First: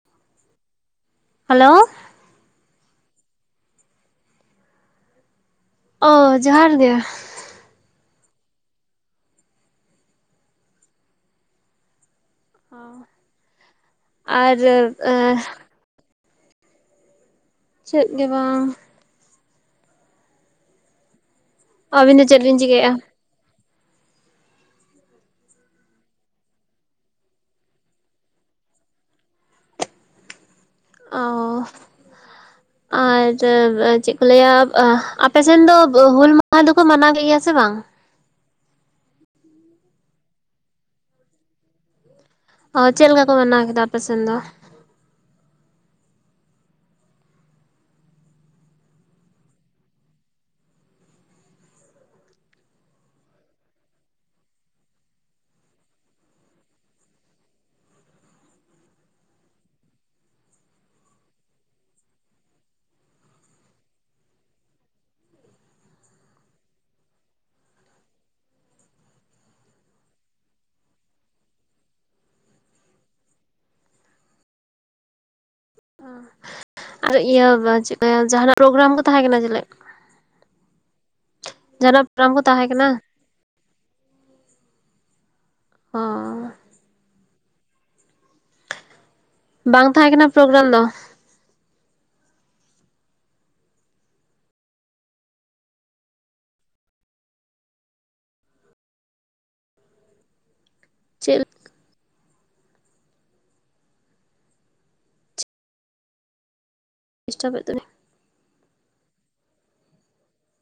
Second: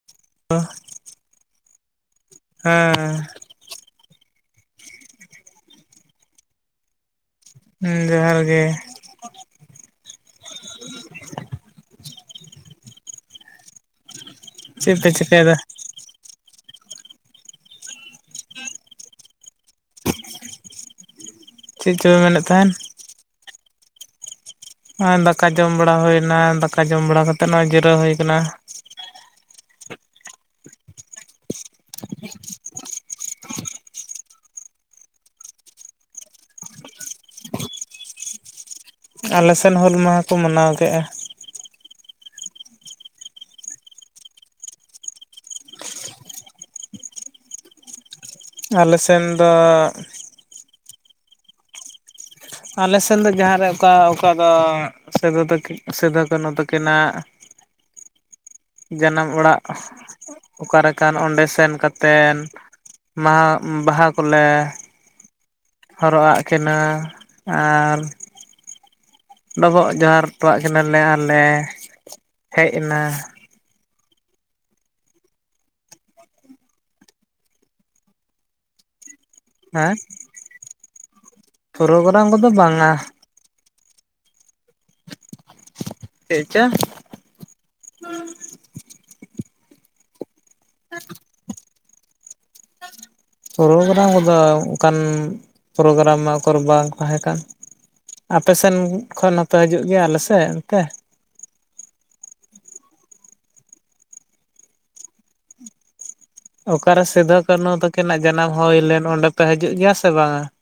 [unintelligible] Hello ᱦᱮᱸ ᱚ ᱡᱚᱦᱟᱨ ᱜᱮ ᱦᱮᱸ ᱡᱚᱦᱟᱨ ᱜᱮ ᱚ [unintelligible] ᱟᱨ ᱮ ᱪᱮᱫ ᱯᱮ ᱪᱤᱠᱟᱹᱭᱮᱫᱟ ᱪᱮᱫ ᱜᱮ ᱵᱟᱝ ᱪᱚᱯᱮ ᱟᱹᱵᱤᱱ ᱫᱚ ᱪᱮᱫ ᱢᱮᱱᱮᱫ ᱵᱤᱱ ᱛᱟᱦᱮᱱ ᱪᱤᱠᱟᱹᱭᱮᱫ-ᱟ? ᱟᱨ ᱫᱟᱠᱟ ᱡᱚᱢ ᱵᱟᱲᱟ ᱦᱩᱭᱮᱱᱟ ᱫᱟᱠᱟ ᱡᱚᱢ ᱵᱟᱲᱟ ᱠᱟᱛᱮᱜ ᱱᱚᱜᱼᱚᱭ ᱡᱤᱨᱟᱹᱣ ᱦᱩᱭ ᱟᱠᱟᱱᱟ᱾ ᱚ [unintelligible] ᱟᱨ ᱪᱮᱫ ᱠᱚ ᱞᱟᱹᱭᱟ ᱟᱯᱮ ᱥᱮᱱ ᱫᱚ ᱦᱩᱞ ᱢᱟᱦᱟ ᱫᱚᱠᱚ ᱢᱟᱱᱟᱣ ᱜᱮᱭᱟ ᱥᱮ ᱵᱟᱝ? ᱟᱞᱮ ᱥᱮᱱ ᱦᱩᱞ ᱢᱟᱦᱟ ᱠᱚ ᱢᱟᱱᱟᱣ ᱠᱮᱜᱼᱟ᱾ ᱚ ᱪᱮᱫ ᱞᱮᱠᱟ ᱠᱚ ᱢᱟᱱᱟᱣ ᱠᱮᱫᱟ ᱟᱯᱮᱥᱮᱱ ᱫᱚ? ᱟᱞᱮ ᱥᱮᱱ ᱫᱚ ᱟᱞᱮ ᱥᱮᱱ ᱫᱚ ᱡᱟᱦᱟᱸ ᱨᱮ ᱚᱠᱟ [unintelligible] ᱫᱚ ᱥᱤᱫᱩ ᱛᱟᱠᱤᱱ ᱥᱤᱫᱩ ᱠᱟᱹᱱᱦᱩ ᱛᱟᱹᱠᱤᱱᱟᱜ [unintelligible] ᱡᱟᱱᱟᱢ ᱚᱲᱟᱜ [unintelligible] ᱚᱠᱟ ᱨᱮ ᱠᱟᱱ ᱚᱸᱰᱮ ᱥᱮᱱ ᱠᱟᱛᱮᱫ [unintelligible] [unintelligible] ᱵᱟᱦᱟ ᱠᱚᱞᱮ ᱦᱚᱨᱚᱜ ᱟᱫ ᱠᱤᱱᱟ ᱟᱨ ᱰᱚᱵᱚᱜ ᱡᱚᱦᱟᱨ ᱦᱚᱴᱚᱣᱟᱜ ᱠᱤᱱᱟᱞᱮ ᱟᱨᱞᱮ [unintelligible] ᱦᱮᱡ ᱮᱱᱟ᱾ ᱦᱚᱸ ᱟᱨ ᱤᱭᱟᱹ [unintelligible] ᱪᱮᱫ ᱠᱚ ᱞᱟᱹᱭᱟ ᱡᱟᱦᱱᱟᱜ ᱯᱨᱳᱜᱨᱟᱢ ᱠᱚ ᱛᱟᱦᱮᱸ ᱠᱟᱱᱟ ᱪᱮᱞᱮ? ᱦᱮᱸ [unintelligible] ᱡᱟᱦᱟᱱᱟᱜ ᱯᱨᱳᱜᱨᱟᱢ ᱠᱚ ᱠᱚᱫᱚ ᱛᱟᱦᱮᱸ ᱠᱟᱱᱟ ᱵᱟᱝᱟ᱾ ᱦᱚᱸ ᱪᱮᱫ? [unintelligible] ᱵᱟᱝ ᱛᱟᱦᱮᱸ ᱠᱟᱱᱟ ᱯᱨᱳᱜᱨᱟᱢ ᱫᱚ? [inaudible] ᱯᱨᱳᱜᱨᱟᱢ ᱠᱚᱫᱚ ᱚᱠᱟᱱ [unintelligible] ᱯᱨᱳᱜᱨᱟᱢ ᱢᱟ ᱩᱠᱩᱨ ᱵᱟᱝ ᱛᱟᱦᱮᱸ ᱠᱟᱱ? ᱟᱯᱮ ᱥᱮᱱ ᱠᱷᱚᱱ ᱱᱚᱛᱮ ᱦᱤᱡᱩᱜ ᱜᱮᱭᱟ ᱟᱞᱮ ᱥᱮᱱ ᱱᱚᱸᱛᱮ? ᱪᱮᱫ? [unintelligible] ᱚᱠᱟᱨᱮ ᱥᱤᱫᱷᱳ ᱰᱤᱥᱴᱟᱵᱮᱫ ᱠᱟᱹᱱᱦᱩ ᱛᱟᱵᱤᱱᱟ ᱛᱟᱠᱤᱱᱟᱜ ᱡᱟᱱᱟᱢ ᱦᱚᱭ ᱞᱮᱱ ᱚᱸᱰᱮ ᱯᱮ ᱦᱟᱡᱩᱜ ᱜᱮᱭᱟ ᱥᱮ ᱵᱟᱝᱼᱟ ᱾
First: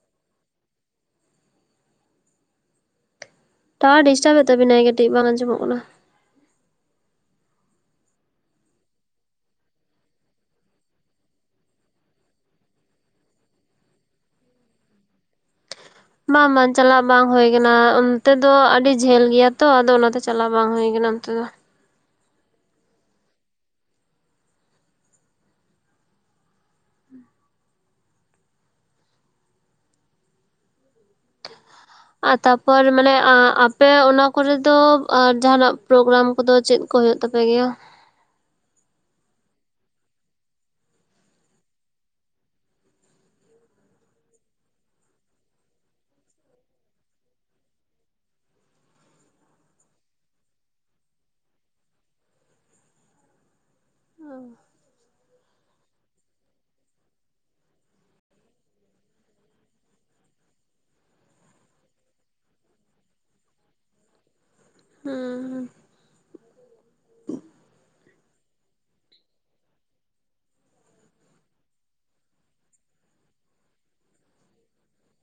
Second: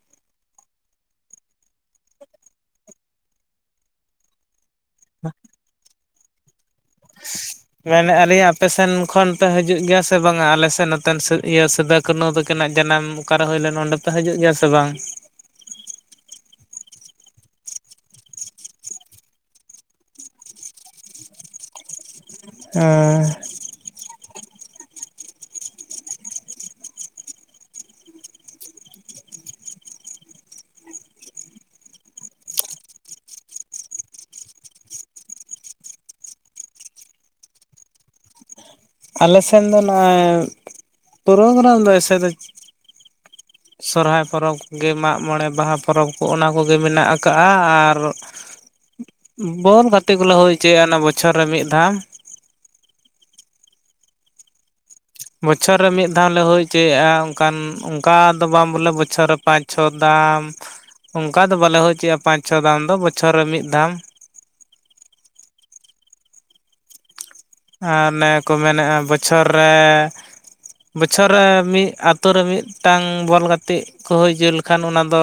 ᱴᱟᱣᱟᱨ ᱰᱤᱥᱴᱟᱵ ᱮᱫ ᱛᱟᱵᱤᱱᱟᱭ ᱠᱟ. ᱴᱤᱡ ᱵᱟᱝ ᱟᱸᱡᱚᱢᱚᱜ ᱠᱟᱱᱟ [unintelligible] ᱢᱮᱱ ᱮᱫᱼᱟ ᱞᱤᱧ ᱟᱯᱮ ᱥᱮᱱ ᱠᱷᱚᱱ ᱯᱮ ᱦᱟᱹᱡᱩᱜ ᱜᱮᱭᱟ ᱥᱮ ᱵᱟᱝᱟ? ᱟᱞᱮ ᱥᱮᱱ ᱱᱚᱛᱮᱱ ᱤᱭᱟᱹ [unintelligible] ᱠᱟᱱᱩ ᱛᱟᱹᱠᱤᱱᱟᱜ ᱡᱟᱱᱟᱢ ᱚᱠᱟᱨᱮ ᱦᱩᱭ ᱞᱮᱱ ᱚᱸᱰᱮ ᱯᱮ ᱦᱟᱡᱩᱜ ᱜᱮᱭᱟ ᱥᱮ ᱵᱟᱝ? ᱵᱟᱝ ᱵᱟᱝ ᱪᱟᱞᱞᱟᱟᱜ ᱵᱟᱝ ᱦᱩᱭᱠ ᱟᱠᱟᱱᱟ ᱵᱟᱸ-ᱵᱟᱸ ᱪᱟᱞᱟᱜ ᱵᱟᱝ ᱦᱳᱭ ᱠᱟᱱᱟ ᱚᱱᱛᱮ ᱫᱚ, ᱟᱹᱰᱤ ᱡᱷᱟᱹᱞ ᱜᱮᱭᱟ ᱛᱚ ᱟᱫᱚ ᱚᱱᱟᱛᱮ ᱪᱟᱞᱟ ᱵᱟᱝ ᱦᱩᱭ ᱠᱟᱱᱟ ᱚᱱᱛᱮ ᱫᱚ᱾ ᱮᱸ [inaudible] ᱟᱨ ᱛᱟᱯᱚᱨ ᱢᱟᱱᱮ ᱟᱸ ᱟᱯᱮ ᱚᱱᱟ ᱠᱚᱨᱮ ᱫᱚ ᱚ ᱡᱟᱦᱟᱸᱱᱟᱜ ᱯᱨᱳᱜᱨᱟᱢ ᱠᱚᱫᱚ ᱪᱮᱫ? ᱠᱚ ᱦᱳᱭᱳᱜ ᱛᱟᱯᱮ ᱜᱮᱭᱟ ᱟᱞᱮ ᱥᱮᱱ ᱫᱚ ᱱᱟᱜ ᱯᱩᱨᱳᱜᱨᱟᱢ ᱫᱚ ᱮᱭᱥᱮ ᱫᱚ [inaudible] ᱥᱚᱨᱦᱟᱭ ᱯᱚᱨᱚᱵᱽ ᱜᱮ ᱢᱟᱜ ᱢᱚᱬᱮ ᱵᱟᱦᱟ ᱯᱚᱨᱚᱵᱽ ᱠᱚ ᱚᱱᱟ ᱠᱚᱜᱮ ᱢᱮᱱᱟᱜ ᱟᱠᱟᱜᱼᱟ ᱟᱨ ᱵᱚᱞ ᱜᱟᱛᱮ ᱠᱚᱞᱮ ᱦᱩᱭ ᱦᱚᱪᱚᱭᱼᱟ ᱚᱱᱟ ᱵᱚᱪᱷᱚᱨ ᱨᱮ ᱢᱤᱫ ᱫᱷᱟᱢ ᱵᱚᱪᱷᱚᱨ ᱨᱮ ᱢᱤᱫ ᱫᱷᱟᱱ ᱞᱮ ᱦᱩᱭ ᱪᱚᱭᱮᱼᱟ, ᱚᱱᱠᱟᱱ ᱚᱱᱠᱟ ᱫᱚ ᱵᱟᱝ ᱵᱚᱞᱮ ᱵᱚᱪᱷᱚᱨ ᱨᱮ ᱯᱟᱸᱪ ᱪᱷᱚ ᱫᱟᱸᱢ ᱚᱱᱠᱟ ᱫᱚ ᱵᱟᱞᱮ ᱦᱩᱭᱪᱚ ᱯᱟᱸᱪ ᱪᱷᱚ ᱫᱷᱟᱱ ᱫᱚ ᱵᱚᱪᱷᱚᱨ ᱨᱮ ᱢᱤᱫ ᱫᱷᱟᱢ ᱦᱩᱸ ᱦᱩᱸ ᱟᱨ ᱱᱮ ᱠᱚ ᱢᱮᱱᱮᱜᱼᱟ ᱵᱚᱪᱷᱚᱨ ᱨᱮ ᱵᱚᱪᱷᱚᱨ ᱨᱮ ᱢᱤᱫ ᱟᱛᱳ ᱨᱮ ᱢᱤᱫᱴᱟᱝ ᱵᱚᱞ ᱜᱟᱛᱮᱜ ᱠᱚ ᱦᱚᱭ ᱪᱚ ᱞᱮᱠᱷᱟᱱ ᱚᱱᱟ ᱫᱚ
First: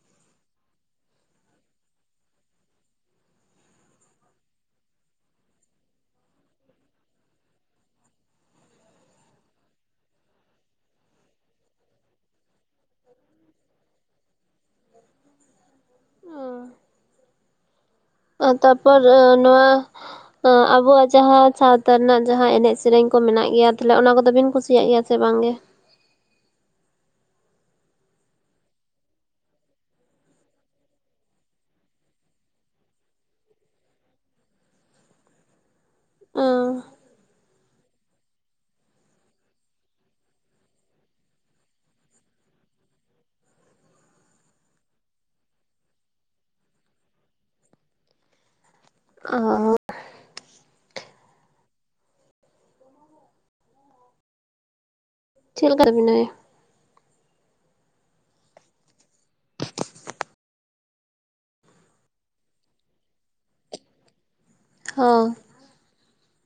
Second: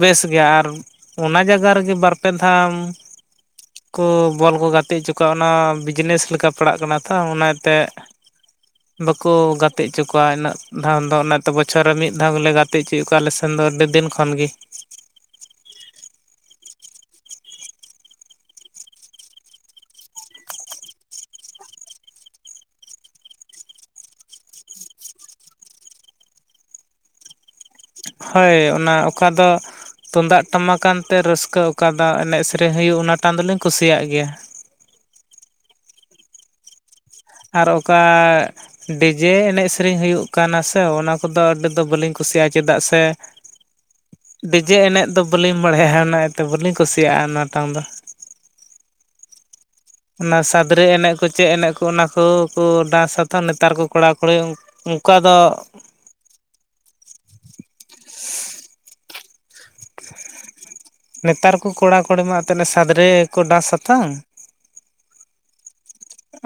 ᱵᱮᱥ ᱜᱮᱭᱟ ᱟᱨ ᱚᱱᱟ ᱡᱟᱜᱟ ᱨᱮᱜᱮ ᱵᱟᱨ ᱯᱮ ᱫᱷᱟᱢ ᱠᱚ ᱵᱚᱞ ᱠᱚ ᱜᱟᱛᱮᱜ ᱚᱪᱚ ᱠᱚᱣᱟ ᱚᱱᱟ ᱵᱤᱡᱽᱱᱮᱥ ᱞᱮᱠᱟ ᱯᱟᱲᱟᱜ ᱠᱟᱱᱟ ᱛᱚ ᱚᱱᱟ ᱤᱛᱮ [inaudible] ᱵᱟᱠᱚ ᱜᱟᱛᱮ ᱚᱪᱚ ᱠᱚᱣᱟ ᱤᱱᱟᱹᱜ ᱫᱷᱟᱱ ᱫᱚ, ᱚᱱᱟᱛᱮ ᱵᱚᱪᱷᱚᱨ ᱨᱮ ᱢᱤᱫ ᱫᱷᱟᱣ ᱜᱮᱞᱮ ᱜᱟᱛᱮ ᱚᱪᱚᱭᱮ ᱠᱚᱣᱟ ᱟᱞᱮ ᱥᱮ [inaudible] ᱫᱚ ᱟᱹᱰᱤ ᱫᱤᱱ ᱠᱷᱚᱱ ᱜᱮ ᱚ ᱛᱟᱯᱚᱨ ᱱᱚᱣᱟ ᱚ ᱟᱵᱚᱣᱟᱜ ᱡᱟᱦᱟᱸ ᱥᱟᱶᱛᱟ ᱨᱮᱱᱟᱜ ᱡᱟᱦᱟᱸ ᱮᱱᱮᱡ ᱥᱮᱨᱮᱧ ᱠᱚ ᱢᱮᱱᱟᱜ ᱜᱮᱭᱟ ᱛᱟᱞᱦᱮ ᱚᱱᱟ ᱠᱚᱫᱚ ᱵᱤᱱ ᱠᱩᱥᱤᱭᱟᱜ ᱜᱮᱭᱟ? ᱥᱮ ᱵᱟᱝᱜᱮ? ᱦᱳᱭ ᱚᱱᱟ ᱚᱠᱟ ᱫᱚ ᱛᱩᱢᱫᱟᱜ ᱴᱟᱢᱟᱠ ᱠᱟᱱᱛᱮ ᱨᱟᱹᱥᱠᱟᱹ ᱚᱠᱟᱫᱟ ᱮᱱᱮᱜ ᱥᱮᱨᱮᱧ ᱦᱩᱭᱩᱜ ᱚᱱᱟ ᱴᱟᱱ ᱫᱚᱞᱤᱧ ᱠᱩᱥᱤᱭᱟᱜ ᱜᱮᱭᱟ᱾ ᱚ ᱟᱨ ᱚᱠᱟ ᱰᱤᱡᱮ ᱮᱱᱮᱡ ᱥᱮᱨᱮᱧ ᱦᱩᱭᱩᱜ ᱠᱟᱱᱟ ᱥᱮ, ᱚᱱᱟ ᱠᱚᱫᱚ ᱟᱹᱰᱤ ᱫᱚ ᱵᱟᱹᱞᱤᱧ ᱠᱩᱥᱤᱭᱟᱜᱼᱟ ᱪᱮᱫᱟᱜ ᱥᱮ [inaudible] ᱰᱤᱡᱮ ᱮᱱᱮᱡ ᱫᱚ ᱵᱟᱹᱞᱤᱧ ᱵᱟᱲᱟᱭᱟ ᱚᱱᱟᱛᱮ ᱵᱟᱹᱞᱤᱧ ᱠᱩᱥᱤᱭᱟᱜᱼᱟ ᱚᱱᱟᱴᱟᱝ ᱫᱚ ᱚ ᱦᱚ ᱻ ᱚᱱᱟ ᱥᱟᱫᱽᱨᱮ ᱮᱱᱮᱜ ᱠᱚ ᱪᱮᱜ ᱮᱱᱮᱜ ᱠᱚ ᱚᱱᱟ ᱠᱚᱠᱚ ᱰᱟᱸᱥ ᱟᱛᱷᱚ ᱱᱮᱛᱟᱨ ᱠᱚ ᱠᱚᱲᱟ-ᱠᱩᱲᱤ ᱩᱸ ᱪᱮᱫ ᱞᱮᱠᱟ [unintelligible] ᱱᱮᱛᱟᱨ ᱠᱚ ᱠᱚᱲᱟ ᱠᱚᱲᱤ ᱢᱟ ᱛᱮᱱ ᱥᱟᱫᱽᱨᱮ ᱠᱚ ᱰᱟᱸᱥᱟ ᱛᱚᱝ ᱦᱚᱸ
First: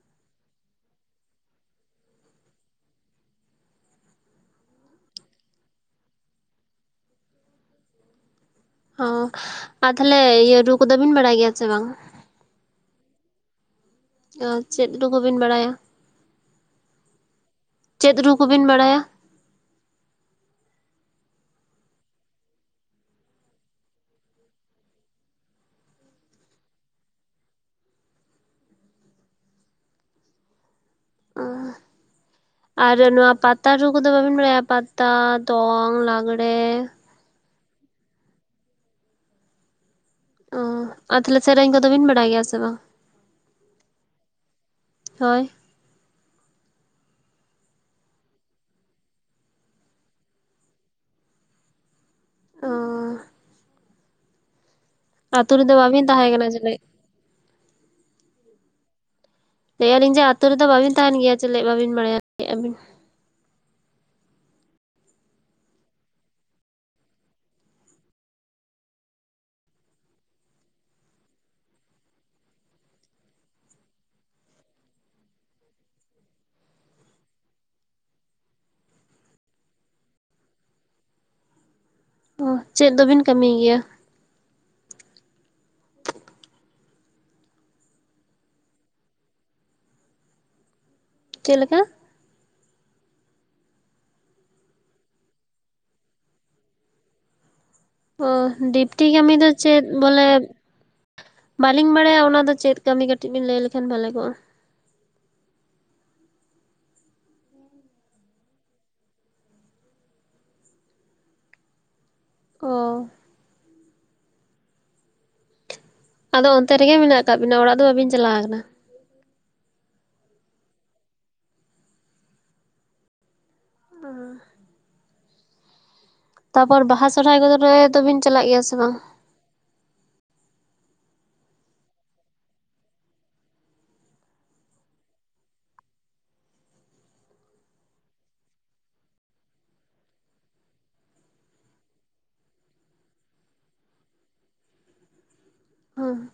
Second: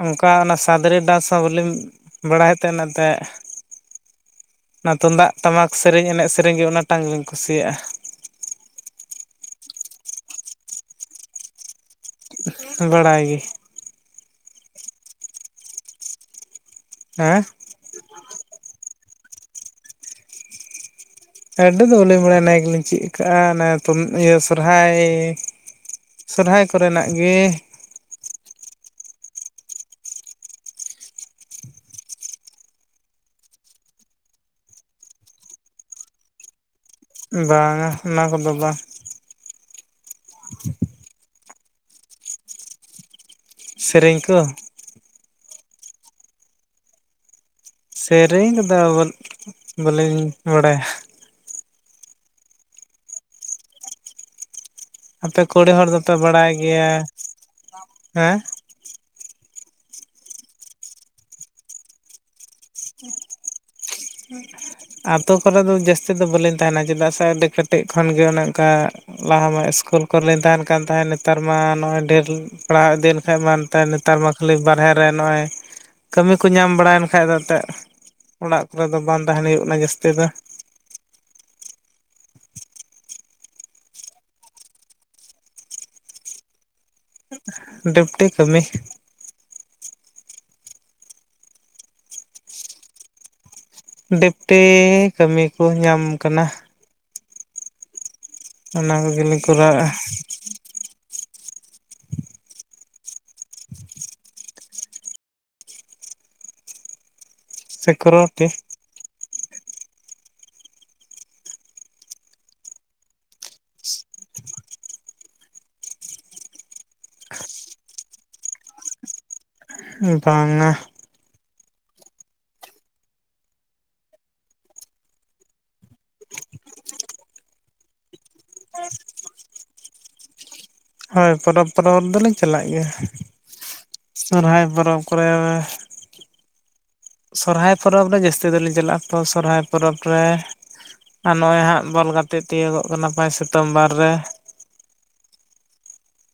ᱚᱱᱠᱟ ᱚᱱᱟ ᱥᱟᱫᱽᱨᱮ ᱰᱟᱸᱥ ᱦᱚᱸ ᱵᱟᱹᱞᱤᱧ ᱵᱟᱲᱟᱭᱮ ᱛᱮ ᱚᱱᱟ ᱛᱩᱢᱫᱟᱜ ᱴᱟᱢᱟᱠ ᱥᱮᱨᱮᱧ ᱮᱱᱮᱡ ᱥᱮᱨᱮᱧ ᱜᱮ ᱚᱱᱟ ᱴᱟᱝᱞᱤᱧ ᱠᱩᱥᱤᱭᱟᱜᱼᱟ᱾ ᱚ ᱟᱨ ᱛᱟᱦᱞᱮ ᱤᱭᱟᱹ ᱨᱩ ᱠᱚᱫᱚ ᱵᱤᱱ ᱵᱟᱲᱟᱭ ᱜᱮᱭᱟ ᱥᱮ ᱵᱟᱝ? ᱵᱟᱲᱟᱟᱭ ᱜᱮ ᱚ ᱪᱮᱫ ᱨᱩ ᱠᱚᱵᱮᱱ ᱵᱟᱲᱟᱭᱟ? ᱦᱮᱸ ᱪᱮᱫ ᱨᱩ ᱠᱚ ᱵᱤᱱ ᱵᱟᱲᱟᱭᱟ? ᱟᱹᱰᱤ ᱫᱚ ᱵᱟᱹᱞᱤᱧ ᱵᱟᱲᱟᱭᱟ ᱱᱮ ᱜᱮᱞᱤᱧ ᱪᱮᱫ ᱠᱟᱜᱼᱟ᱾ ᱚᱱᱟ ᱫᱚ ᱤᱭᱟᱹ ᱥᱚᱨᱦᱟᱭ ᱥᱚᱨᱚᱦᱟᱭ ᱠᱚᱨᱮᱱᱟᱜ ᱜᱮ ᱟᱨ ᱱᱚᱣᱟ ᱯᱟᱛᱟ ᱨᱩ ᱠᱚᱫᱚ ᱵᱟᱵᱤᱱ ᱵᱟᱲᱟᱭᱟ? ᱯᱟᱛᱟ ᱫᱚᱝ ᱞᱟᱸᱜᱽᱲᱮ ᱵᱟᱝ-ᱟ ᱚᱱᱟ ᱠᱚᱫᱚ ᱵᱟᱝ ᱚ ᱟᱨ ᱛᱟᱦᱞᱮ ᱥᱮᱨᱮᱧ ᱠᱚᱫᱚ ᱵᱤᱱ ᱵᱟᱲᱟᱭ ᱜᱮᱭᱟ ᱥᱮ ᱵᱟᱝ? ᱥᱮᱨᱮᱧ ᱠᱚ ᱦᱳᱭ, ᱥᱮᱨᱮᱧ ᱠᱚᱫᱚ ᱵᱟᱹᱞᱤᱧ ᱵᱟᱲᱟᱭᱟ᱾ ᱚᱻ ᱟᱯᱮ ᱟᱛᱳ ᱠᱩᱲᱤ ᱨᱮᱫᱚ ᱦᱚᱲ ᱵᱟᱵᱤᱱ ᱫᱚᱯᱮ ᱛᱟᱦᱮᱸ ᱵᱟᱲᱟᱭ ᱠᱟᱱᱟ ᱪᱮᱞᱮᱫ ᱜᱮᱭᱟᱻ ᱦᱮᱸ, ᱞᱟᱹᱭ ᱟᱞᱤᱧ ᱡᱮ ᱟᱹᱛᱩ ᱨᱮᱫᱚ ᱵᱟᱹᱵᱤᱱ ᱛᱟᱦᱮᱱ ᱜᱮᱭᱟ᱾ ᱪᱮᱫ ᱵᱟᱵᱤᱱ ᱵᱟᱲᱟᱭᱟᱜᱼᱟ ᱞᱟᱹᱭ ᱟᱵᱤᱱ? [unintelligible] ᱟᱹᱛᱳ ᱠᱚᱨᱮᱫ ᱫᱚ ᱡᱟᱹᱥᱛᱤ ᱫᱚ ᱵᱟᱹᱞᱤᱧ ᱛᱟᱦᱮᱱᱟ᱾ ᱪᱮᱫᱟᱜ ᱥᱮ ᱟᱹᱰᱤ ᱠᱟᱹᱴᱤᱡ ᱠᱷᱚᱱᱜᱮ ᱚᱱᱮ ᱚᱱᱠᱟ ᱞᱟᱦᱟ ᱢᱟ ᱤᱥᱠᱩᱞ ᱠᱚᱨᱮ ᱞᱤᱧ ᱛᱟᱦᱮᱱ ᱠᱟᱱ ᱛᱟᱦᱮᱸᱫ᱾ ᱱᱮᱛᱟᱨ ᱢᱟ ᱱᱚᱜᱼᱚᱭ ᱰᱷᱮᱨ ᱯᱟᱲᱦᱟᱣ ᱤᱫᱤᱭᱮᱱ ᱠᱷᱟᱡ ᱢᱟ ᱮᱱᱛᱮ ᱱᱮᱛᱟᱨ ᱢᱟ ᱠᱷᱟᱹᱞᱤ ᱵᱟᱨᱦᱮ ᱨᱮ ᱱᱚᱜᱼᱚᱭ ᱠᱟᱹᱢᱤ ᱠᱚ ᱧᱟᱢ ᱵᱟᱲᱟᱭᱮᱱ ᱠᱷᱟᱡ ᱫᱚ᱾ ᱮᱱᱛᱮᱫ ᱚᱲᱟᱜ ᱠᱚᱨᱮ ᱫᱚ ᱵᱟᱝ ᱛᱟᱦᱮᱱ ᱦᱩᱭᱩᱜ ᱠᱟᱱᱟ ᱡᱟᱹᱥᱛᱤ ᱫᱚ᱾ ᱚ ᱪᱮᱫ ᱫᱚᱵᱤᱱ ᱠᱟᱹᱢᱤᱭ ᱜᱮᱭᱟ? ᱰᱤᱯᱴᱤ ᱠᱟᱹᱢᱤ, ᱪᱮᱫ ᱞᱮᱠᱟ? ᱰᱤᱯᱴᱤᱻ ᱠᱟᱹᱢᱤ ᱠᱚ ᱧᱟᱢ ᱠᱟᱱᱟᱹ ᱾ ᱚᱻ ᱚᱱᱟ ᱰᱤᱯᱴᱤ ᱠᱟᱹᱢᱤ ᱠᱚᱜᱮᱞᱤᱧ ᱫᱚ ᱪᱮᱫ? ᱠᱚᱨᱟᱣᱮᱫᱼᱟ ᱵᱚᱞᱮ ᱵᱟᱹᱞᱤᱧ ᱵᱟᱲᱟᱭᱟ ᱚᱱᱟᱫᱚ ᱪᱮᱫ ᱠᱟᱹᱢᱤ? ᱠᱟᱹᱴᱤᱡ ᱵᱤᱱ ᱞᱟᱹᱭ ᱞᱮᱠᱷᱟᱱ ᱵᱷᱟᱜᱮ ᱠᱚᱜᱼᱟ᱾ ᱥᱮᱠᱨᱚᱴᱤ, ᱚᱻ ᱟᱫᱚ ᱚᱱᱛᱮ ᱨᱮᱜᱮ ᱢᱮᱱᱟᱜ ᱟᱠᱟᱫ ᱵᱤᱱᱟ᱾ ᱚᱲᱟᱜ ᱫᱚ ᱵᱟᱵᱤᱱ ᱪᱟᱞᱟᱣ ᱟᱠᱟᱱᱟ᱾ ᱵᱟᱝ-ᱟ, ᱟᱻ ᱛᱟᱯᱚᱨ ᱵᱟᱦᱟ ᱥᱚᱨᱚᱦᱟᱭ ᱠᱚᱫᱚ ᱨᱮ ᱛᱚᱵᱤᱱ ᱪᱟᱞᱟᱜ ᱜᱮᱭᱟ ᱥᱮ ᱵᱟᱝ? [unintelligible] ᱦᱳᱭ ᱯᱚᱨᱚᱵᱽ ᱯᱚᱨᱚᱵᱽ ᱨᱮ ᱫᱚᱞᱤᱧ ᱪᱟᱞᱟᱜ ᱜᱮᱭᱟ᱾ ᱥᱚᱨᱦᱟᱭ ᱯᱚᱨᱚᱵᱽ ᱠᱚᱨᱮ, ᱥᱚᱨᱦᱟᱭ ᱯᱚᱨᱚᱵᱽ ᱨᱮ ᱡᱟᱹᱥᱛᱤ ᱫᱚᱞᱤᱧ ᱪᱟᱞᱟᱜᱼᱟ᱾ ᱛᱚ ᱥᱚᱨᱦᱟᱭ ᱯᱚᱨᱚᱵᱽ ᱨᱮ ᱟᱨ ᱱᱚᱜᱼᱚᱭ ᱦᱟᱸᱜ ᱵᱚᱞ ᱜᱟᱛᱮᱜ ᱛᱤᱭᱳᱜᱚᱜ ᱠᱟᱱᱟ᱾ ᱯᱟᱭ ᱥᱤᱛᱳᱢᱵᱚᱨ ᱨᱮ ᱦᱚᱸ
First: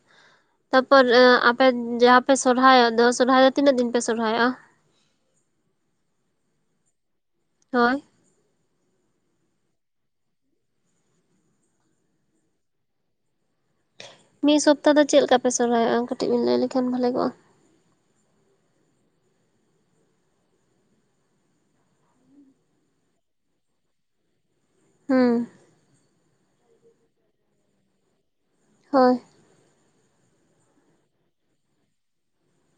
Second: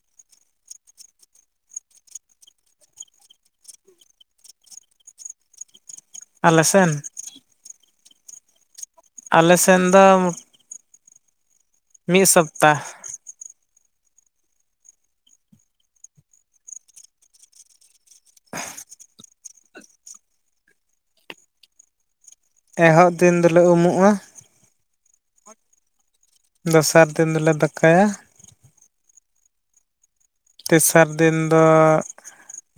ᱛᱟᱯᱚᱨ ᱟᱯᱮ ᱡᱟᱦᱟᱸ ᱯᱮ ᱥᱚᱨᱦᱟᱭᱚᱜ ᱫᱚ ᱥᱚᱨᱦᱟᱭ ᱫᱚ ᱛᱤᱱᱟᱹᱜ ᱫᱤᱱ ᱯᱮ ᱥᱚᱨᱦᱟᱭᱚᱜᱼᱟ? ᱟᱞᱮ ᱥᱮᱱ, ᱦᱳᱭ ᱟᱞᱮᱥᱮᱱ ᱫᱚ ᱢᱤᱫ ᱥᱚᱯᱛᱟᱹ᱾ ᱢᱤᱫ ᱥᱚᱯᱛᱟᱦ ᱫᱚ ᱪᱮᱫ ᱞᱮᱠᱟ ᱯᱮ ᱥᱚᱨᱦᱟᱭᱚᱜᱼᱟ? ᱠᱟᱹᱴᱤᱡ ᱵᱮᱱ ᱞᱟᱹᱭ ᱞᱮᱠᱷᱟᱱ ᱵᱷᱷᱟᱮ ᱠᱚᱜᱼᱟ᱾ ᱮᱦᱚᱵ ᱫᱤᱱ ᱫᱚᱞᱮ ᱩᱢᱩᱜᱼᱟ ᱦᱮᱸ ᱫᱚᱥᱟᱨ ᱫᱤᱱ ᱫᱚᱞᱮ ᱫᱟᱠᱟᱭᱟ ᱦᱳᱭ ᱛᱮᱥᱟᱨ ᱫᱤᱱ ᱫᱚ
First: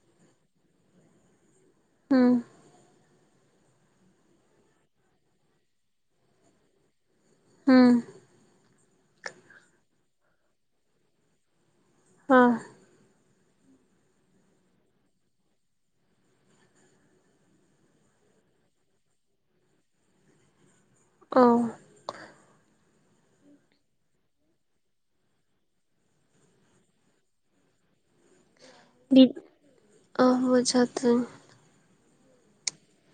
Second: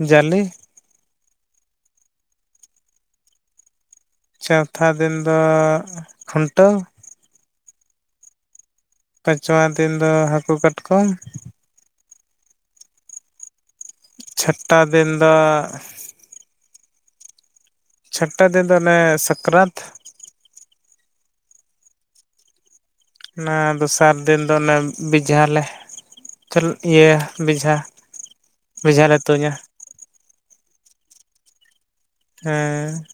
ᱡᱟᱞᱮ ᱦᱩᱸ ᱪᱣᱛᱷᱟ ᱫᱤᱱ ᱫᱚ ᱠᱷᱩᱱᱴᱟᱹᱣ ᱦᱮᱸ ᱯᱟᱸᱪᱣᱟ ᱫᱤᱱ ᱫᱚ ᱦᱟᱹᱠᱩ ᱠᱟᱴᱠᱚᱢ ᱦ ᱪᱷᱟᱹᱴᱴᱟ ᱫᱤᱱ ᱫᱚ ᱪᱷᱟᱹᱴᱴᱟ ᱫᱤᱱ ᱫᱚ ᱚᱱᱮ ᱥᱟᱠᱨᱟᱛ᱾ ᱚ ᱚᱱᱟ ᱫᱚᱥᱟᱨ ᱫᱤᱱ ᱫᱚ ᱚᱱᱮ ᱵᱮᱡᱷᱟᱞᱮ ᱪ ᱤᱭᱟᱹ ᱵᱮᱡᱷᱟ ᱵᱮᱡᱷᱟ ᱞᱮ ᱛᱩᱧᱟᱹ ᱟ ᱵᱚᱡᱷᱟ ᱛᱩᱧ ᱦᱮᱸ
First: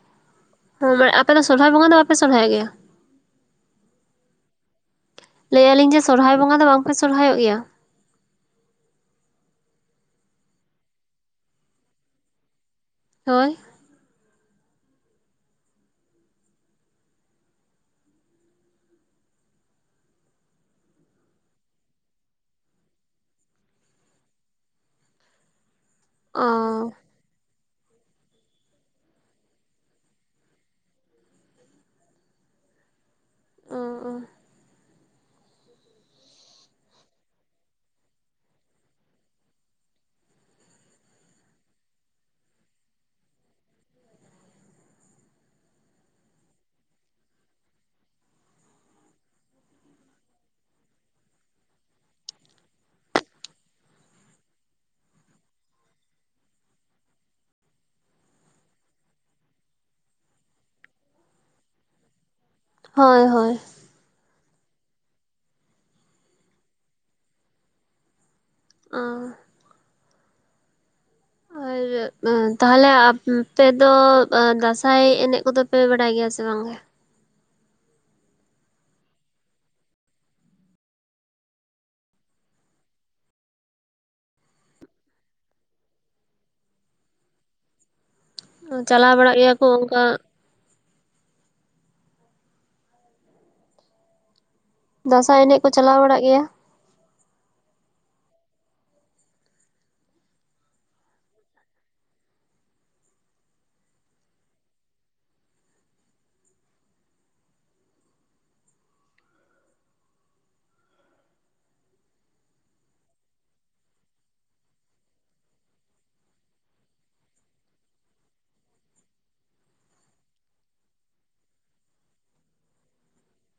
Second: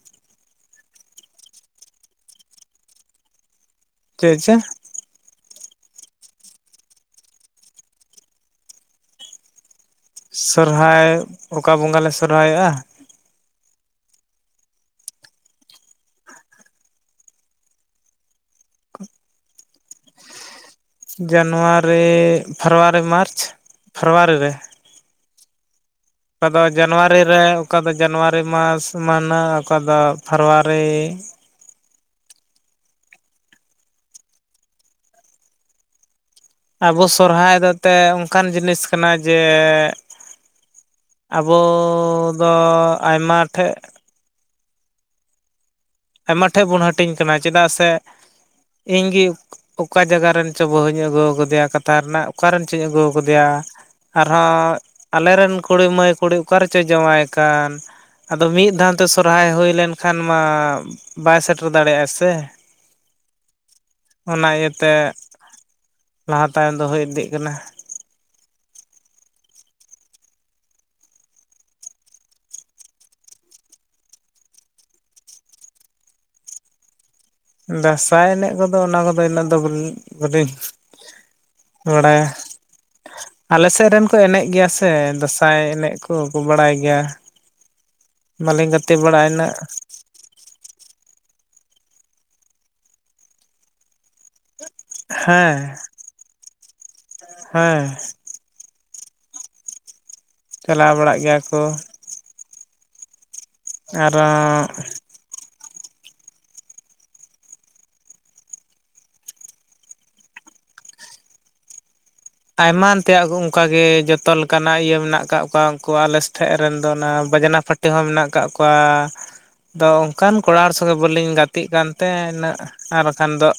ᱦᱸ ᱢᱟᱱᱮ ᱟᱯᱮ ᱫᱚ ᱥᱚᱨᱦᱟᱭ ᱵᱚᱸᱜᱟ ᱫᱚ ᱵᱟᱯᱮ ᱥᱚᱨᱦᱟᱭᱚ ᱜᱮᱭᱟ ᱪᱮᱫᱪᱮᱫ ᱞᱟᱹᱭᱟᱟᱹᱞᱤᱧ ᱡᱮ ᱥᱚᱨᱦᱟᱭ ᱵᱚᱸᱜᱟ ᱫᱚ ᱵᱟᱝᱯᱮ ᱥᱚᱨᱦᱟᱭᱚᱜ ᱜᱮᱭᱟ ᱥᱚᱨᱦᱟᱭ ᱚᱠᱟ ᱵᱚᱸᱜᱟ ᱞᱮ ᱥᱚᱨᱚᱨᱟᱭᱚᱜᱼᱟ ᱦᱳᱭ ᱡᱟᱱᱩᱣᱟᱨᱤ ᱯᱷᱮᱵᱽᱨᱣᱟᱨᱤ ᱢᱟᱨᱪ ᱯᱷᱮᱵᱽᱨᱩᱣᱟᱨᱤ ᱨᱮ ᱚ ᱚᱠᱟ ᱫᱚ ᱡᱟᱱᱣᱟᱨᱤ ᱨᱮ ᱚᱠᱟ ᱫᱚ ᱡᱟᱱᱩᱣᱟᱨᱤ ᱢᱟᱥ ᱢᱟᱹᱦᱱᱟᱹ ᱚᱠᱟ ᱫᱚ ᱯᱷᱮᱵᱽᱨᱣᱟᱨᱤ [unintelligible] ᱟᱵᱚ ᱥᱚᱨᱦᱟᱭ ᱫᱚ ᱮᱛᱮ ᱚᱱᱠᱟᱱ ᱡᱤᱱᱤᱥ ᱠᱟᱱᱟ ᱡᱮ ᱟᱵᱚᱫᱚ ᱟᱭᱢᱟ ᱴᱷᱮᱡ ᱟᱭᱢᱟ ᱴᱷᱮᱱ ᱵᱚᱱ ᱦᱟᱹᱴᱤᱧ ᱠᱟᱱᱟ ᱪᱮᱫᱟᱜ ᱥᱮ ᱤᱧ ᱜᱮ ᱚᱠᱟ ᱡᱟᱭᱜᱟ ᱨᱮᱱ ᱪᱚ ᱵᱟᱹᱦᱩᱧ ᱟᱹᱜᱩ ᱟᱠᱟᱫᱮᱭᱟ ᱠᱟᱛᱷᱟ ᱨᱮᱱᱟᱜ ᱚᱠᱟᱨᱮᱱ ᱪᱚᱧ ᱟᱹᱜᱩ ᱟᱠᱟᱫᱮᱭᱟ ᱟᱨᱦᱚᱸ ᱟᱞᱮᱨᱮᱱ ᱠᱩᱲᱤ ᱢᱟᱹᱭ ᱠᱩᱲᱤ ᱚᱠᱟ ᱨᱮᱪᱚᱭ ᱡᱟᱶᱟᱭ ᱠᱟᱱ ᱟᱫᱚ ᱢᱤᱫ ᱫᱷᱟᱣᱛᱮ ᱥᱚᱨᱦᱟᱭ ᱦᱩᱭ ᱞᱮᱱᱠᱷᱟᱱ ᱢᱟ ᱵᱟᱭ ᱥᱮᱴᱮᱨ ᱫᱟᱲᱮᱭᱟᱜᱼᱟ ᱥᱮ ᱦᱳᱭ ᱦᱳᱭ ᱚᱱᱟ ᱤᱭᱟᱹᱛᱮ ᱞᱟᱦᱟ ᱛᱟᱭᱚᱢ ᱫᱚ ᱦᱩᱭ ᱤᱫᱤᱜ ᱠᱟᱱᱟ [unintelligible] [unintelligible] ᱛᱟᱦᱚᱞᱮ ᱟᱯᱮ ᱫᱚ ᱫᱟᱸᱥᱟᱭ ᱮᱱᱮᱡ ᱠᱚᱫᱚ ᱯᱮ ᱵᱟᱲᱟᱭ ᱜᱮᱭᱟ ᱥᱮ ᱵᱟᱝ ᱜᱮ ᱫᱟᱸᱥᱟᱭ ᱮᱱᱮᱡ ᱠᱚᱫᱚ ᱚᱱᱟ ᱠᱚᱫᱚ ᱤᱱᱟᱹᱜ ᱫᱚ ᱵᱞᱤᱧ ᱵᱟᱰᱟᱭᱟ ᱟᱞᱮ ᱥᱮᱫ ᱨᱮᱱ ᱠᱚ ᱮᱱᱮᱡ ᱜᱮᱭᱟ ᱥᱮ ᱫᱟᱸᱥᱟᱭ ᱮᱱᱮᱡ ᱠᱚᱠᱚ ᱵᱟᱲᱟᱭ ᱜᱮᱭᱟ ᱵᱟᱹᱞᱤᱧ ᱜᱟᱛᱮ ᱪᱟᱞᱟᱣ ᱵᱟᱲᱟᱜᱼᱟ ᱵᱟᱲᱟᱜ ᱤᱱᱟᱹᱜ ᱜᱮᱭᱟ ᱠᱚ ᱚᱱᱠᱟ ᱫᱟᱸᱥᱟᱭ ᱮᱱᱮᱡ ᱠᱚ ᱦᱮᱸ ᱪᱟᱞᱟᱣ ᱵᱟᱲᱟᱜ ᱜᱮᱭᱟ ᱦᱮᱸ ᱪᱟᱞᱟᱣ ᱵᱟᱲᱟᱜ ᱜᱮᱭᱟ ᱠᱚ ᱟᱨᱚ ᱟᱭᱟᱱ ᱛᱮᱭᱟᱜ ᱚᱱᱠᱟᱜ ᱜᱮ ᱡᱚᱛᱚ ᱞᱮᱠᱟᱱᱟᱜ ᱤᱭᱟᱹ ᱢᱮᱱᱟᱜ ᱟᱠᱟᱫ ᱠᱚᱣᱟ ᱩᱱᱠᱩ ᱟᱞᱮ ᱥᱮᱫ ᱨᱮᱱ ᱫᱚ ᱚᱱᱟ ᱵᱟᱡᱽᱱᱟ ᱯᱷᱟᱴᱤ ᱛᱮᱦᱚᱸ ᱢᱮᱱᱟᱜ ᱟᱠᱟᱜ ᱠᱚᱣᱟ ᱟᱫᱚ ᱚᱱᱠᱟᱱ ᱠᱚᱲᱟ ᱦᱚᱲ ᱥᱚᱸᱜᱮ ᱵᱞᱤᱧ ᱜᱟᱛᱮᱜ ᱠᱟᱱᱛᱮ ᱩᱱᱟᱹᱜ ᱟᱨ ᱵᱟᱠᱷᱟᱱ ᱫᱚ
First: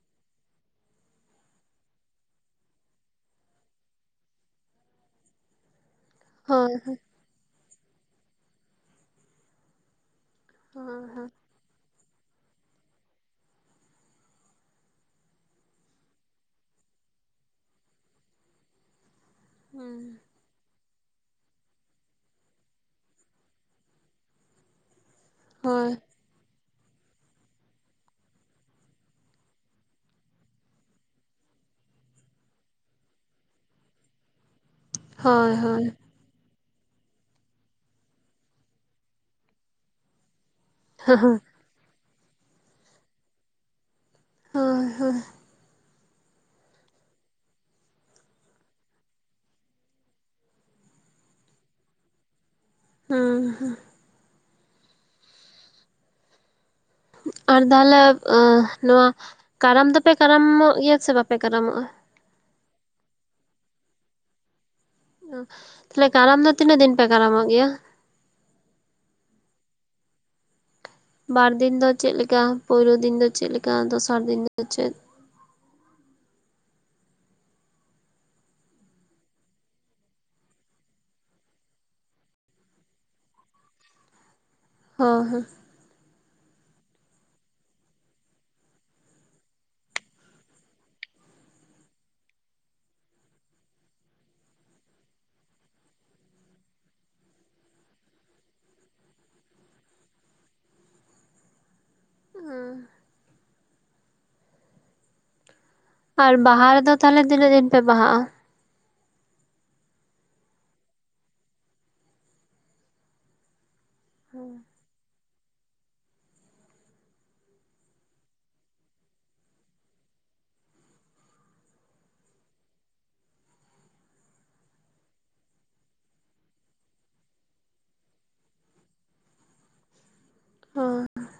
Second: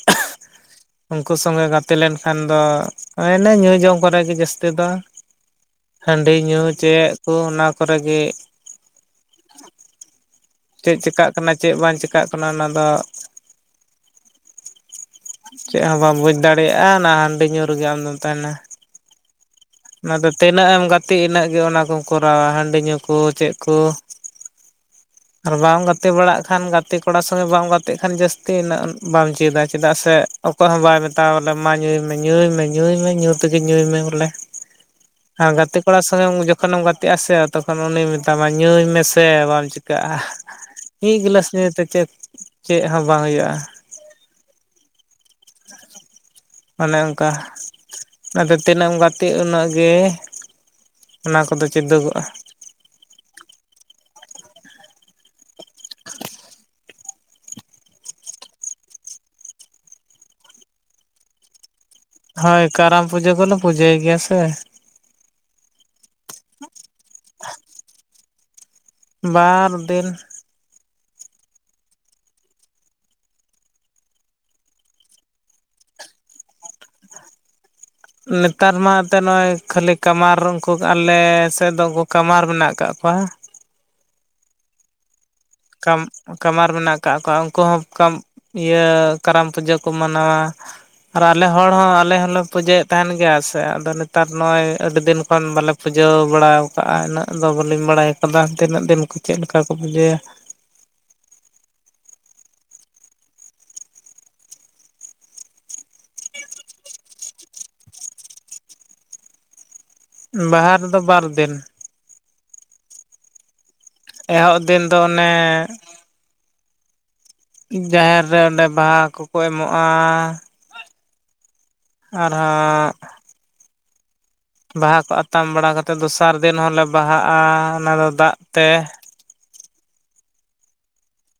ᱩᱱᱠᱩ ᱥᱚᱸᱜᱮ ᱜᱟᱛᱮ ᱞᱮᱱᱠᱷᱟᱱ ᱫᱚ ᱢᱟᱱᱮ ᱧᱩ ᱡᱚᱢ ᱠᱚᱨᱮ ᱜᱮ ᱡᱟᱹᱥᱛᱤ ᱫᱚ ᱦᱟᱺᱰᱤ ᱧᱩ ᱦᱳᱭ ᱪᱮᱫ ᱠᱚ ᱚᱱᱟ ᱠᱚᱨᱮ ᱜᱮ ᱪᱮᱫ ᱦᱳᱭ ᱪᱤᱠᱟᱹᱜ ᱦᱳᱭ ᱠᱟᱱᱟ ᱪᱮᱫ ᱵᱟᱝ ᱪᱤᱠᱟᱹᱜ ᱠᱟᱱᱟ ᱚᱱᱟᱫᱚ ᱪᱮᱫ ᱦᱚᱸ ᱵᱟᱢ ᱵᱩᱡ ᱫᱟᱲᱮᱭᱟᱜᱼᱟ ᱚᱱᱟ ᱦᱟᱺᱰᱤ ᱧᱩ ᱨᱮᱜᱮ ᱟᱢᱫᱚᱢ ᱛᱟᱦᱮᱱᱟ ᱚᱱᱟᱫᱚ ᱛᱤᱱᱟᱹᱜ ᱮᱢ ᱜᱟᱛᱮᱜ ᱤᱱᱟᱹᱜ ᱜᱮ ᱚᱱᱟ ᱠᱚᱢ ᱠᱚᱨᱟᱣᱟ ᱦᱟᱺᱰᱤ ᱧᱩ ᱠᱚ ᱪᱮᱫ ᱠᱚ ᱟᱨ ᱵᱟᱢ ᱦᱳᱭ ᱜᱟᱛᱮ ᱵᱟᱲᱟᱜ ᱠᱷᱟᱱ ᱜᱟᱛᱮ ᱜᱟᱛᱮ ᱠᱚᱲᱟ ᱥᱚᱸᱜᱮ ᱵᱟᱢ ᱜᱟᱛᱮᱜ ᱠᱷᱟᱱ ᱡᱟᱹᱥᱛᱤ ᱩᱱᱟᱹᱜ ᱵᱟᱢ ᱪᱮᱫᱟ ᱪᱮᱫᱟᱜ ᱥᱮ ᱚᱠᱚᱭ ᱦᱚᱸ ᱵᱟᱭ ᱢᱮᱛ ᱛᱟᱣ ᱵᱚᱞᱮ ᱢᱟ ᱧᱩᱭᱢᱮ ᱧᱩᱭ ᱢᱮ ᱧᱩᱭᱢᱮ ᱧᱩ ᱛᱮᱜᱮ ᱧᱩᱭ ᱢᱮ ᱵᱚᱞᱮ [inaudible] ᱟᱨ ᱜᱟᱛᱮ ᱦᱳᱭ ᱠᱚᱲᱟ ᱥᱚᱸᱜᱮ ᱡᱚᱠᱷᱚᱱᱮᱢ ᱜᱟᱛᱮᱜ ᱟᱥᱮ ᱛᱚᱠᱷᱚᱱ ᱩᱱᱤ ᱢᱮᱛᱟᱢᱟ ᱧᱩᱭ ᱢᱮᱥᱮ ᱵᱟᱢ ᱪᱤ ᱪᱤᱠᱟᱹᱜᱼᱟ ᱢᱤᱫ ᱜᱞᱟᱥ ᱱᱤᱭᱟᱹᱛᱮ ᱪᱮᱫ ᱪᱮᱫ ᱦᱚᱸ ᱵᱟᱝ ᱦᱩᱭᱩᱜᱼᱟ ᱦᱳᱭ ᱦᱳᱭ ᱚᱱᱮ ᱚᱱᱠᱟ ᱟᱛᱮ ᱛᱤᱱᱟᱹᱜ ᱮᱢ ᱜᱟᱛᱮᱜ ᱩᱱᱟᱹᱜ ᱜᱮ ᱚᱱᱟ ᱠᱚᱫᱚ ᱪᱮᱫᱟᱹᱜᱚᱜᱼᱟ ᱦᱸ [inaudible] ᱟᱨ ᱛᱟᱦᱚᱞᱮ ᱱᱚᱣᱟ ᱠᱟᱨᱟᱢ ᱫᱚᱯᱮ ᱠᱟᱨᱟᱢᱚᱜ ᱜᱮᱭᱟ ᱥᱮ ᱵᱟᱯᱮ ᱠᱟᱨᱟᱢᱚᱜᱼᱟ ᱦᱳᱭ ᱠᱟᱨᱟᱢ ᱯᱩᱡᱟᱹ ᱠᱚᱞᱮ ᱯᱩᱡᱟᱹᱭ ᱜᱮᱭᱟ ᱥᱮ ᱛᱟᱦᱞᱮ ᱠᱟᱨᱟᱢ ᱫᱚ ᱛᱤᱱᱟᱹᱜ ᱫᱤᱱ ᱯᱮ ᱠᱟᱨᱟᱢᱚᱜ ᱜᱮᱭᱟ ᱵᱟᱨ ᱫᱤᱱ ᱵᱟᱨ ᱫᱤᱱ ᱫᱚ ᱪᱮᱫ ᱞᱮᱠᱟ ᱯᱩᱭᱞᱳ ᱫᱤᱱ ᱫᱚ ᱪᱮᱫᱞ ᱞᱮᱠᱟ ᱫᱚᱥᱟᱨ ᱫᱤᱱ ᱫᱚ ᱪᱮᱫ ᱱᱮᱛᱟᱨ ᱢᱟ ᱮᱱᱛᱮ ᱱᱚᱜᱼᱚᱭ ᱠᱷᱟᱹᱞᱤ ᱠᱟᱢᱟᱨ ᱩᱱᱠᱩ ᱟᱞᱮ ᱥᱮᱫ ᱫᱚ ᱩᱱᱠᱩ ᱠᱟᱢᱟᱨ ᱢᱮᱱᱟᱜ ᱟᱠᱟᱫ ᱠᱚᱣᱟ ᱦ ᱦᱮᱸ ᱠᱟᱢ ᱠᱟᱢᱟᱨ ᱢᱮᱱᱟᱜ ᱟᱠᱟᱫ ᱠᱚᱣᱟ ᱩᱱᱠᱩ ᱦᱚᱸ ᱤᱭᱟᱹ ᱠᱟᱨᱟᱢ ᱯᱩᱡᱟᱹ ᱠᱚ ᱢᱟᱱᱟᱣᱟ ᱟᱨ ᱟᱞᱮ ᱦᱚᱲ ᱦᱚᱸ ᱟᱞᱮ ᱦᱚᱸᱞᱮ ᱯᱩᱡᱟᱹᱭᱮᱫ ᱛᱟᱦᱮᱱ ᱜᱮᱭᱟ ᱥᱮ ᱟᱫᱚ ᱱᱮᱛᱟᱨ ᱱᱚᱜ-ᱚᱭ ᱟᱹᱰᱤ ᱫᱤᱱ ᱠᱷᱚᱱ ᱵᱟᱞᱮ ᱯᱩᱡᱟᱹ ᱵᱟᱲᱟ ᱠᱟᱜᱼᱟ ᱤᱱᱟᱹᱜ ᱫᱚ ᱵᱟᱹᱞᱤᱧ ᱵᱟᱲᱟᱭ ᱠᱟᱫᱟ ᱛᱤᱱᱟᱹᱜ ᱫᱤᱱ ᱠᱚ ᱪᱮᱫ ᱞᱮᱠᱟ ᱠᱚ ᱯᱩᱡᱟᱹᱭᱟ ᱦ [unintelligible] ᱟᱨ ᱵᱟᱦᱟ ᱨᱮᱫᱚ ᱛᱟᱦᱚᱞᱮ ᱛᱤᱱᱟᱹᱜ ᱫᱤᱱ ᱯᱮ ᱵᱟᱦᱟᱜᱼᱟ ᱵᱟᱦᱟ ᱨᱮᱫᱚ ᱵᱟᱨᱫᱤᱱ ᱮᱦᱚᱵ ᱫᱤᱱ ᱫᱚ ᱚᱱᱮᱸ ᱡᱟᱦᱮᱨ ᱨᱮ ᱚᱸᱰᱮ ᱵᱟᱦᱟ ᱠᱚᱠᱚ ᱮᱢᱚᱜᱼᱟ ᱟᱨᱦᱚᱸ ᱵᱟᱦᱟ ᱠᱚ ᱟᱛᱟᱝ ᱵᱟᱲᱟ ᱠᱟᱛᱮ ᱫᱚᱥᱟᱨ ᱫᱤᱱ ᱦᱚᱞᱮ ᱵᱟᱦᱟᱜᱼᱟ ᱚᱱᱟ ᱫᱚ ᱫᱟᱜ ᱛᱮ ᱟᱨ [unintelligible]